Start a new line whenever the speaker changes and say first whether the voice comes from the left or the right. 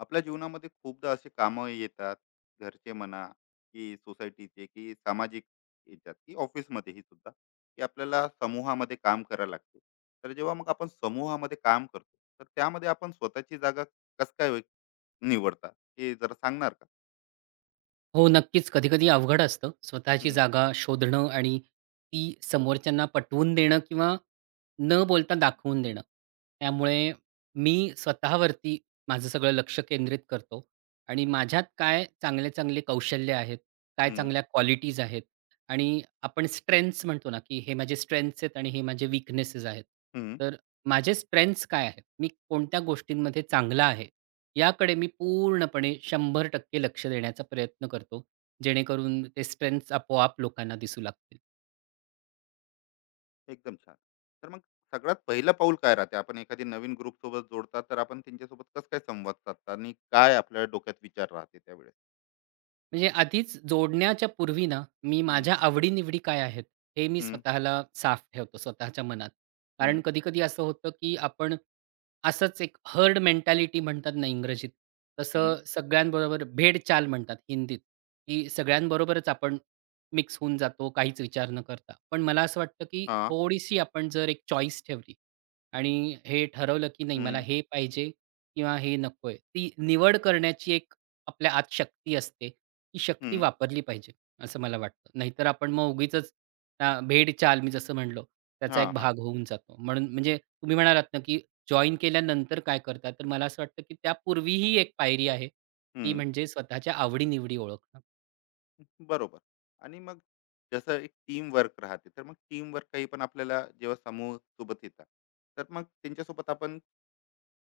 left: आपल्या जीवनामध्ये खूपदा असे कामं येतात, घरचे म्हणा की सोसायटीचे की सामाजिक याच्यात, की ऑफिसमध्येही सुद्धा, की आपल्याला समूहामध्ये काम करायला लागते. तर जेव्हा मग आपण समूहामध्ये काम करतो, तर त्यामध्ये आपण स्वतःची जागा कस काय वे- निवडता, हे जरा सांगणार का?
right: हो, नक्कीच. कधी-कधी अवघड असतं स्वतःची
left: हम्म.
right: जागा शोधणं आणि ती समोरच्यांना पटवून देणं किंवा न बोलता दाखवून देणं. त्यामुळे मी स्वतःवरती माझं सगळं लक्ष केंद्रित करतो आणि माझ्यात काय चांगले-चांगले कौशल्य आहेत, काय
left: हम्म.
right: चांगल्या क्वालिटीज आहेत. आणि आपण स्ट्रेंथ्स म्हणतो ना, की हे माझे स्ट्रेंथ्स आहेत आणि हे माझे वीकनेसेस आहेत.
left: हम्म.
right: तर माझे स्ट्रेंथ्स काय आहेत? मी कोणत्या गोष्टींमध्ये चांगला आहे? याकडे मी पूर्णपणे 100% लक्ष देण्याचा प्रयत्न करतो, जेणेकरून ते स्ट्रेंथ्स आपोआप लोकांना दिसू लागतील.
left: एकदम छान. तर मग सगळ्यात पहिलं पाऊल काय राहते? आपण एखादी नवीन ग्रुप सोबत जोडता, तर आपण त्यांच्यासोबत कस काय संवाद साधता आणि काय आपल्या डोक्यात विचार राहते त्यावेळेस?
right: म्हणजे आधीच जोडण्याच्या पूर्वी ना, मी
left: हम्म.
right: माझ्या आवडी-निवडी काय आहेत, हे मी
left: हम्म.
right: स्वतःला साफ ठेवतो स्वतःच्या मनात.
left: हम्म.
right: कारण कधी-कधी असं होतं, की आपण असंच एक हर्ड मेंटॅलिटी म्हणतात ना इंग्रजीत,
left: हम्म.
right: तसं सगळ्यांबरोबर भेडचाल म्हणतात हिंदीत, की सगळ्यांबरोबरच आपण मिक्स होऊन जातो, काहीच विचार न करता. पण मला असं वाटतं, की
left: हा.
right: थोडीशी आपण जर एक चॉईस ठेवली आणि हे ठरवलं, की नाही मला
left: हं.
right: हे पाहिजे किंवा हे नकोय. ती निवड करण्याची एक आपल्या आत शक्ती असते. ती शक्ती
left: हं.
right: वापरली पाहिजे, असं मला वाटतं. नाहीतर आपण मग उगीचच त्या भेडचाल मी जसं म्हणलो, त्याचा
left: हां,
right: एक
left: हां.
right: भाग होऊन जातो. म्हणून म्हणजे तुम्ही म्हणालात ना, की जॉइन केल्यानंतर काय करता? तर मला असं वाटतं, की त्यापूर्वीही एक पायरी आहे. ती
left: हं.
right: म्हणजे स्वतःच्या आवडी ओळखणं.
left: बरोबर. आणि मग जसं एक टीमवर्क राहते, तर मग टीमवर्क काही पण आपल्याला जेव्हा समूह सोबत येतात, तर मग त्यांच्यासोबत आपण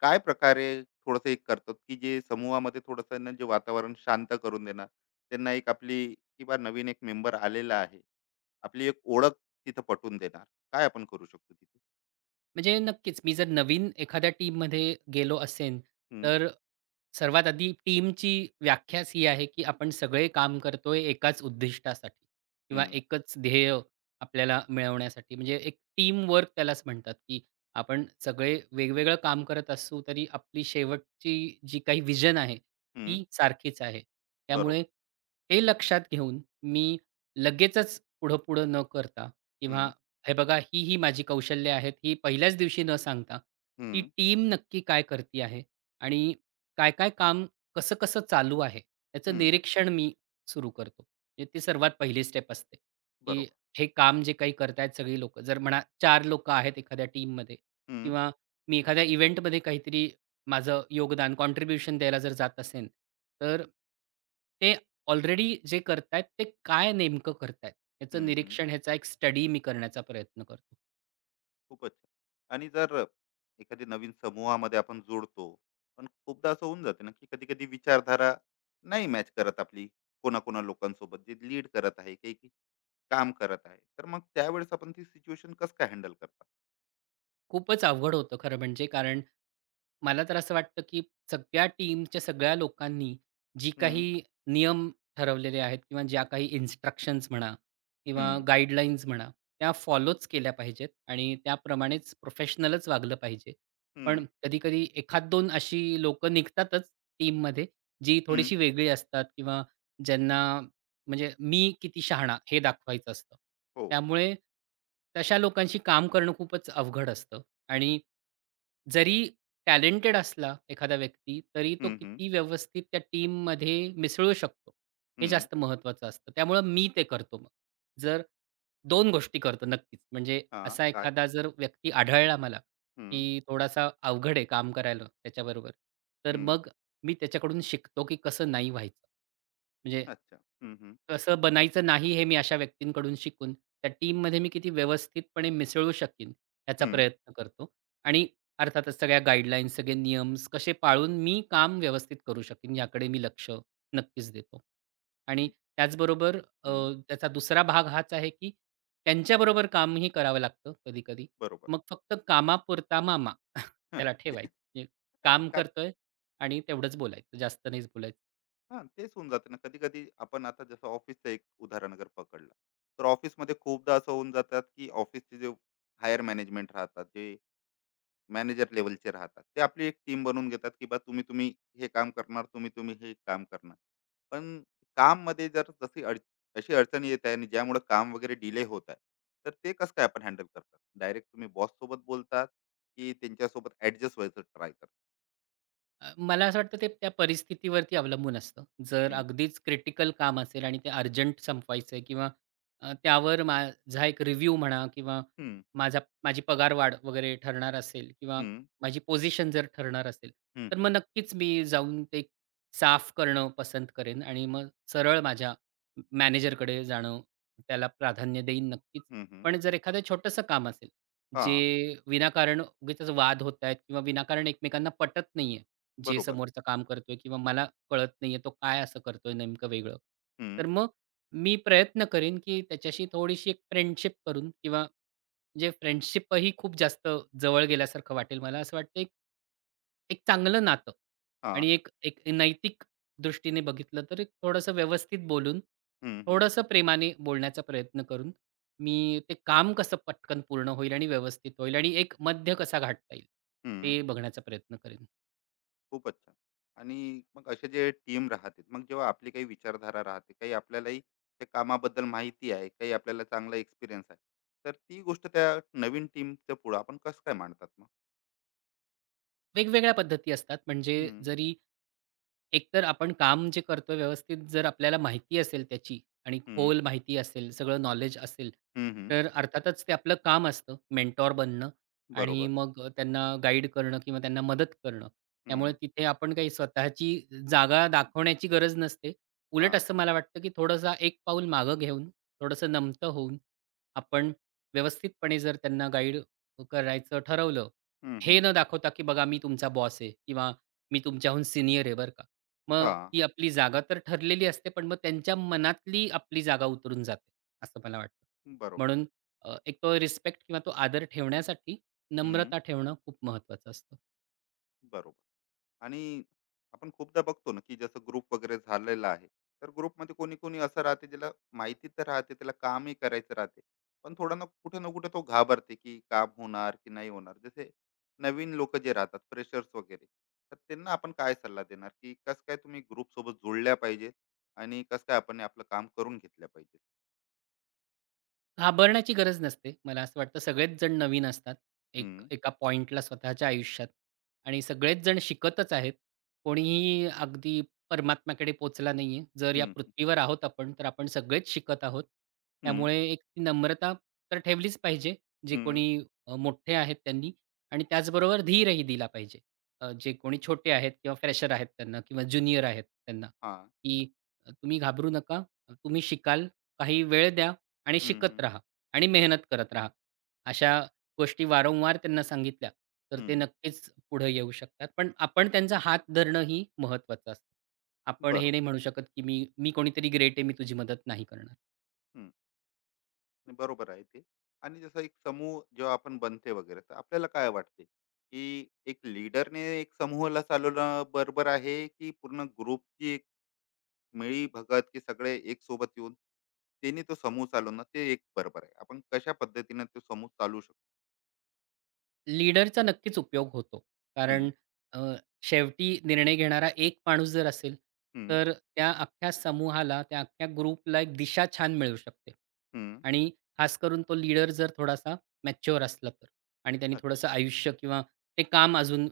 left: काय प्रकारे थोडंसं एक करतो, की जे समूहामध्ये थोडंसं ना जे वातावरण शांत करून देणार. त्यांना एक आपली, किंवा नवीन एक मेंबर आलेला आहे, आपली एक ओळख तिथं पटवून देणार. काय आपण करू शकतो तिथे?
right: म्हणजे नक्कीच मी जर नवीन एखाद्या टीममध्ये गेलो असेन,
left: हं.
right: तर सर्वात आधी टीमची व्याख्याच ही आहे, की आपण सगळे काम करतोय एकाच उद्दिष्टासाठी किंवा
left: हं.
right: एकच ध्येय आपल्याला मिळवण्यासाठी. म्हणजे एक टीम वर्क त्यालाच म्हणतात, की आपण सगळे वेगवेगळं काम करत असू तरी आपली शेवटची जी काही व्हिजन आहे,
left: हं.
right: ती सारखीच आहे.
left: बरोबर.
right: त्यामुळे हे लक्षात घेऊन मी लगेचच पुढं-पुढं न करता
left: हं.
right: किंवा हे बघा, ही माझी कौशल्य आहेत, ही पहिल्याच दिवशी न सांगता,
left: हं.
right: ती टीम नक्की काय करती आहे आणि काय-काय काम कसं-कसं चालू आहे, याचं
left: हं.
right: निरीक्षण मी सुरू करतो. म्हणजे ती सर्वात पहिली स्टेप असते, की
left: बरोबर.
right: हे काम जे काही करतायत सगळी लोकं, जर म्हणा 4 लोकं आहेत एखाद्या टीममध्ये
left: हं.
right: किंवा मी एखाद्या इव्हेंटमध्ये काहीतरी माझं योगदान, कॉन्ट्रिब्युशन द्यायला जर जात असेन, तर ते ऑलरेडी जे करतायत ते काय नेमकं करतायत? याचं
left: हं. हं.
right: निरीक्षण, ह्याचा एक स्टडी मी करण्याचा प्रयत्न करतो.
left: खूपच छान. आणि जर एखादी नवीन समूहामध्ये आपण जोडतो, पण खूपदा असं होऊन जाते ना, की कधी कधी विचारधारा नाही मॅच करत आपली कोणाकोणा लोकांसोबत जे लीड करत आहे, काही की काम करत आहे, तर मग त्यावेळेस आपण ती सिच्युएशन कसं काय हँडल करता?
right: खूपच अवघड होतं खरं म्हणजे. कारण मला तर असं वाटतं, की सगळ्या टीमच्या सगळ्या लोकांनी जी
left: हम्म.
right: काही नियम ठरवलेले आहेत किंवा ज्या काही इन्स्ट्रक्शन्स म्हणा किंवा
left: हम्म.
right: गाईडलाईन्स म्हणा, त्या फॉलोच केल्या पाहिजेत आणि त्याप्रमाणेच प्रोफेशनलच वागलं पाहिजे.
left: हम्म.
right: पण कधी एखाद दोन अशी लोकं निघतातच टीममध्ये, जी
left: हम्म.
right: थोडीशी वेगळी असतात किंवा ज्यांना म्हणजे मी किती शहाणा हे दाखवायचं असतं.
left: हो.
right: त्यामुळे तशा लोकांशी काम करणं खूपच अवघड असतं. आणि जरी टॅलेंटेड असला एखादा व्यक्ती, तरी तो
left: हम्म. हम्म.
right: किती व्यवस्थित त्या टीममध्ये मिसळू शकतो, हे
left: हम्म.
right: जास्त महत्त्वाचं असतं. त्यामुळं मी ते करतो मग. जर दोन गोष्टी करतो नक्कीच. म्हणजे
left: हा
right: असा
left: काय.
right: एखादा जर व्यक्ती आढळला मला,
left: हम्म.
right: की थोडासा अवघड आहे काम करायला त्याच्याबरोबर, तर
left: हम्म.
right: मग मी त्याच्याकडून शिकतो, की कसं नाही व्हायचं. म्हणजे
left: अच्छा. हम्म. हम्म.
right: कसं बनायचं नाही हे मी अशा व्यक्तींकडून शिकून, त्या टीममध्ये मी किती व्यवस्थितपणे मिसळू शकीन, याचा
left: हम्म.
right: प्रयत्न करतो. आणि अर्थातच सगळ्या गाईडलाईन्स, सगळे नियम्स कसे पाळून मी काम व्यवस्थित करू शकेन याकडे मी लक्ष नक्कीच देतो. आणि त्याचबरोबर अ,
left: हम्म.
right: त्याचा दुसरा भाग हाच आहे, की त्यांच्याबरोबर कामही करावं लागतं कधी-कधी.
left: बरोबर.
right: मग फक्त कामापुरता मामा त्याला ठेवायचं.
left: हा,
right: म्हणजे काम
left: कारण.
right: करतोय आणि तेवढंच बोलायचं, जास्त नाहीच बोलायचं.
left: हां, तेच होऊन जाते ना. कधी-कधी आपण आता जसं ऑफिसचं एक उदाहरण अगर पकडलं, तर ऑफिसमध्ये खूपदा असं होऊन जातात, की ऑफिसचे जे हायर मॅनेजमेंट राहतात, जे मॅनेजर लेव्हलचे राहतात, ते आपली एक टीम बनवून घेतात, की बा तुम्ही, तुम्ही हे काम करणार, तुम्ही, तुम्ही हे काम करणार. पण काममध्ये जर जशी अशी अडचण येत आहे आणि ज्यामुळे काम वगैरे डिले होत आहे, तर ते कसं काय आपण हँडल करतात? डायरेक्ट तुम्ही बॉससोबत बोलतात, की त्यांच्यासोबत ॲडजस्ट व्हायचं ट्राय करतात?
right: मला असं वाटतं ते त्या परिस्थितीवरती अवलंबून असतं. जर
left: हं.
right: अगदीच क्रिटिकल काम असेल आणि ते अर्जंट संपवायचं आहे किंवा त्यावर माझा एक रिव्ह्यू म्हणा किंवा
left: हं.
right: माझी पगारवाढ वगैरे ठरणार असेल किंवा
left: हं.
right: माझी पोझिशन जर ठरणार असेल,
left: हं.
right: तर मग
left: हं.
right: नक्कीच मी जाऊन ते साफ करणं पसंत करेन आणि मग सरळ माझ्या मॅनेजरकडे जाणं त्याला प्राधान्य देईन नक्कीच.
left: हं. हं.
right: पण जर एखादं छोटंसं काम असेल, जे
left: हां,
right: विनाकारण उगीचच वाद होत आहेत किंवा विनाकारण एकमेकांना पटत नाहीये, जे
left: बरोबर.
right: समोरचं काम करतोय किंवा मला कळत नाहीये तो काय असं करतोय नेमकं वेगळं.
left: हं.
right: तर मग मी प्रयत्न करीन, की त्याच्याशी थोडीशी एक फ्रेंडशिप करून किंवा म्हणजे फ्रेंडशिपही खूप जास्त जवळ गेल्यासारखं वाटेल. मला असं वाटतं एक एक चांगलं नातं
left: हा.
right: आणि एक एक नैतिक दृष्टीने बघितलं तर एक थोडंसं व्यवस्थित बोलून,
left: हं. हं.
right: थोडंसं प्रेमाने बोलण्याचा प्रयत्न करून मी ते काम कसं पटकन पूर्ण होईल आणि व्यवस्थित होईल आणि एक मध्य कसा गाठता येईल,
left: हं.
right: ते बघण्याचा प्रयत्न करेन.
left: खूपच छान. आणि मग असे जे टीम राहते, मग जेव्हा आपली काही विचारधारा राहते, काही आपल्यालाही त्या कामाबद्दल माहिती आहे, काही आपल्याला चांगला एक्सपिरियन्स आहे, तर ती गोष्ट त्या नवीन टीमच्या पुढं आपण कसं काय मांडतात मग?
right: वेगवेगळ्या पद्धती असतात म्हणजे
left: हं.
right: जरी एकतर आपण काम जे करतोय व्यवस्थित जर आपल्याला माहिती असेल त्याची आणि
left: हं.
right: खोल माहिती असेल, सगळं नॉलेज असेल,
left: हं. हं.
right: तर अर्थातच ते आपलं काम असतं मेंटॉर बनणं आणि
left: बरोबर.
right: मग त्यांना गाईड करणं किंवा त्यांना मदत करणं.
left: हं.
right: त्यामुळे तिथे आपण काही स्वतःची जागा दाखवण्याची गरज नसते. उलट
left: हां.
right: असं मला वाटतं, की थोडंसं एक पाऊल मागं घेऊन, थोडंसं नमतं होऊन, आपण व्यवस्थितपणे जर त्यांना गाईड करायचं ठरवलं,
left: हं.
right: हे
left: हं.
right: न दाखवता, की बघा मी तुमचा बॉस आहे किंवा मी तुमच्याहून सीनियर आहे बरं का. मग
left: हां.
right: ती आपली जागा तर ठरलेली असते, पण मग त्यांच्या मनातली आपली जागा उतरून जाते, असं मला वाटतं.
left: बरोबर.
right: म्हणून एक तो रिस्पेक्ट किंवा तो आदर ठेवण्यासाठी
left: हं.
right: नम्रता ठेवणं खूप महत्त्वाचं असतं.
left: बरोबर. आणि आपण खूपदा बघतो ना, की जसं ग्रुप वगैरे झालेला आहे, तर ग्रुपमध्ये कोणी कोणी असं राहते, ज्याला माहिती तर राहते, त्याला कामही करायचं राहते, पण थोडा ना कुठे ना कुठे तो घाबरते की काम होणार की नाही होणार. जसे नवीन लोक जे राहतात, फ्रेशर्स वगैरे, तर त्यांना आपण काय सल्ला देणार की कस काय तुम्ही ग्रुप सोबत जोडल्या पाहिजे आणि कस काय आपण आपलं काम करून घेतल्या पाहिजे?
right: घाबरण्याची गरज नसते. मला असं वाटतं सगळेच जण नवीन असतात. एक
left: हम्म.
right: एका पॉइंटला स्वतःच्या आयुष्यात आणि सगळेच जण शिकतच आहेत. कोणीही अगदी परमात्म्याकडे पोचला नाहीये. जर या
left: हम्म.
right: पृथ्वीवर आहोत आपण, तर आपण सगळेच शिकत आहोत.
left: हम्म.
right: त्यामुळे एक ती नम्रता तर ठेवलीच पाहिजे. जे
left: हम्म.
right: कोणी मोठे आहेत त्यांनी आणि त्याचबरोबर धीरही दिला पाहिजे. जे कोणी छोटे आहेत किंवा फ्रेशर आहेत त्यांना किंवा ज्युनियर आहेत त्यांना,
left: हा.
right: की तुम्ही घाबरू नका. तुम्ही शिकाल, काही वेळ द्या. आणि
left: हम्म.
right: शिकत
left: हम्म.
right: राहा आणि मेहनत करत राहा. अशा गोष्टी वारंवार त्यांना सांगितल्या, तर ते
left: हम्म.
right: नक्कीच पुढे येऊ शकतात. पण आपण त्यांचा हात धरणंही महत्त्वाचं असतं. आपण
left: बरोबर.
right: हे नाही म्हणू शकत, की मी मी कोणीतरी ग्रेट आहे, मी तुझी मदत नाही करणार.
left: हम्म. नाही, बरोबर आहे ते. आणि जसं एक समूह जेव्हा आपण बनते वगैरे, तर आपल्याला काय वाटते, की एक लीडरने एक समूहाला चालवणं बरोबर आहे, की पूर्ण ग्रुपची एक मिळी-भगत, की सगळे एक सोबत येऊन त्यांनी तो समूह चालवणं ते एक बरोबर आहे? आपण कशा पद्धतीने तो समूह चालवू शकतो?
right: लीडरचा नक्कीच उपयोग होतो.
left: हं.
right: कारण अ, शेवटी निर्णय घेणारा एक माणूस जर असेल,
left: हं.
right: तर त्या अख्ख्या समूहाला, त्या अख्ख्या ग्रुपला एक दिशा छान मिळू शकते.
left: हं.
right: आणि खास करून तो लीडर जर थोडासा मॅच्युअर असला तर आणि त्याने
left: अच्छा.
right: थोडंसं आयुष्य किंवा ते काम अजून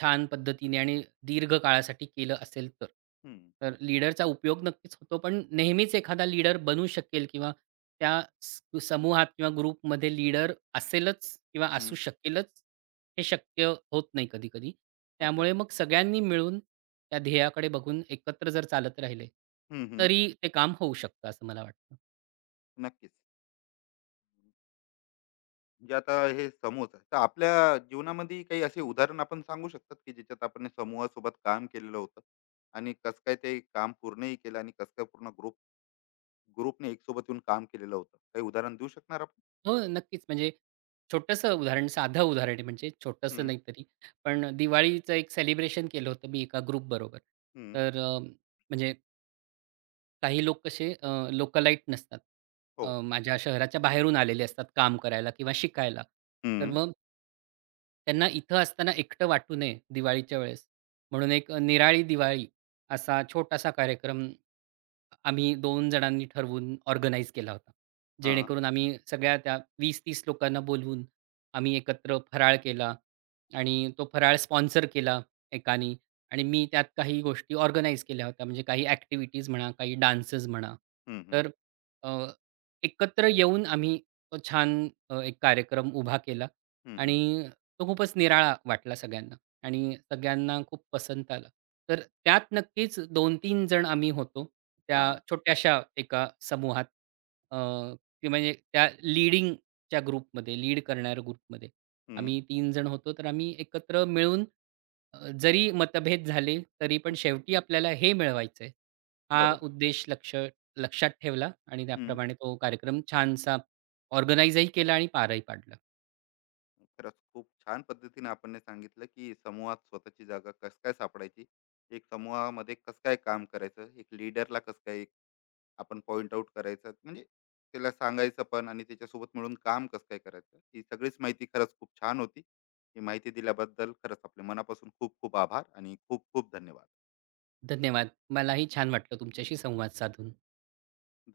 right: छान पद्धतीने आणि दीर्घ काळासाठी केलं असेल तर.
left: हं.
right: तर लीडरचा उपयोग नक्कीच होतो. पण नेहमीच एखादा लीडर बनू शकेल किंवा त्या समूहात किंवा ग्रुपमध्ये लीडर असेलच किंवा असू
left: हं.
right: शकेलच, हे शक्य होत नाही कधी-कधी.
left: अच्छा.
right: त्यामुळे मग सगळ्यांनी मिळून त्या ध्येयाकडे बघून एकत्र जर चालत राहिले,
left: हं. हं.
right: तरी ते काम होऊ शकतं असं मला वाटतं.
left: नक्कीच. म्हणजे आता हे समूहच आहे. तर आपल्या जीवनामध्ये काही असे उदाहरण आपण सांगू शकतात, की ज्याच्यात आपण हे समूहासोबत काम केलेलं होतं आणि कसं काय ते काम पूर्णही केलं आणि कसं काय पूर्ण ग्रुपने एक सोबत येऊन काम केलेलं होतं? काही उदाहरण देऊ शकणार आपण?
right: हो, नक्कीच. म्हणजे छोटंसं उदाहरण, साधं उदाहरण आहे म्हणजे छोटंसं
left: हम्म.
right: नाही तरी. पण दिवाळीचं एक सेलिब्रेशन केलं होतं मी एका ग्रुपबरोबर.
left: हम्म.
right: तर म्हणजे काही लोक कसे लोकलाईट नसतात.
left: हो.
right: माझ्या शहराच्या बाहेरून आलेले असतात काम करायला किंवा शिकायला. तर
left: हम्म.
right: मग त्यांना इथं असताना एकटं वाटू नये दिवाळीच्या वेळेस, म्हणून एक निराळी दिवाळी असा छोटासा कार्यक्रम आम्ही दोन जणांनी ठरवून ऑर्गनाइज केला होता.
left: हा.
right: जेणेकरून आम्ही सगळ्या त्या 20-30 लोकांना बोलवून आम्ही एकत्र फराळ केला आणि तो फराळ स्पॉन्सर केला एकानी आणि मी त्यात काही गोष्टी ऑर्गनाइज केल्या होत्या. म्हणजे काही ॲक्टिव्हिटीज म्हणा, काही डान्सेस म्हणा.
left: हम्म. हम्म.
right: तर अ, एकत्र येऊन आम्ही तो छान एक कार्यक्रम उभा केला
left: हम्म. हम्म.
right: आणि तो खूपच निराळा वाटला सगळ्यांना आणि सगळ्यांना खूप पसंत आला. तर त्यात नक्कीच 2 तीन जण आम्ही होतो त्या
left: हा.
right: छोट्याशा एका समूहात. अ, ते म्हणजे त्या लीडिंगच्या ग्रुपमध्ये, लीड करणाऱ्या ग्रुपमध्ये.
left: हम्म.
right: आम्ही 3 जण होतो, तर आम्ही एकत्र मिळून जरी मतभेद झाले तरी पण शेवटी आपल्याला हे मिळवायचंय. हा
left: बरोबर.
right: उद्देश लक्षात ठेवला आणि
left: हम्म.
right: त्याप्रमाणे तो कार्यक्रम छानसा ऑर्गनाइजही केला आणि पारही पाडला.
left: खरंच खूप छान पद्धतीने आपण हे सांगितलं, की समूहात स्वतःची जागा कसं काय सापडायची, एक समूहामध्ये कसं काय काम करायचं, एक लीडरला कसं काय आपण पॉइंट आउट करायचा, म्हणजे त्याला सांगायचं पण आणि त्याच्यासोबत मिळून काम कसं काय करायचं. ही सगळीच माहिती खरंच खूप छान होती. ही माहिती दिल्याबद्दल खरंच आपल्या मनापासून खूप खूप आभार आणि खूप खूप धन्यवाद.
right: धन्यवाद. मलाही छान वाटलं तुमच्याशी संवाद साधून.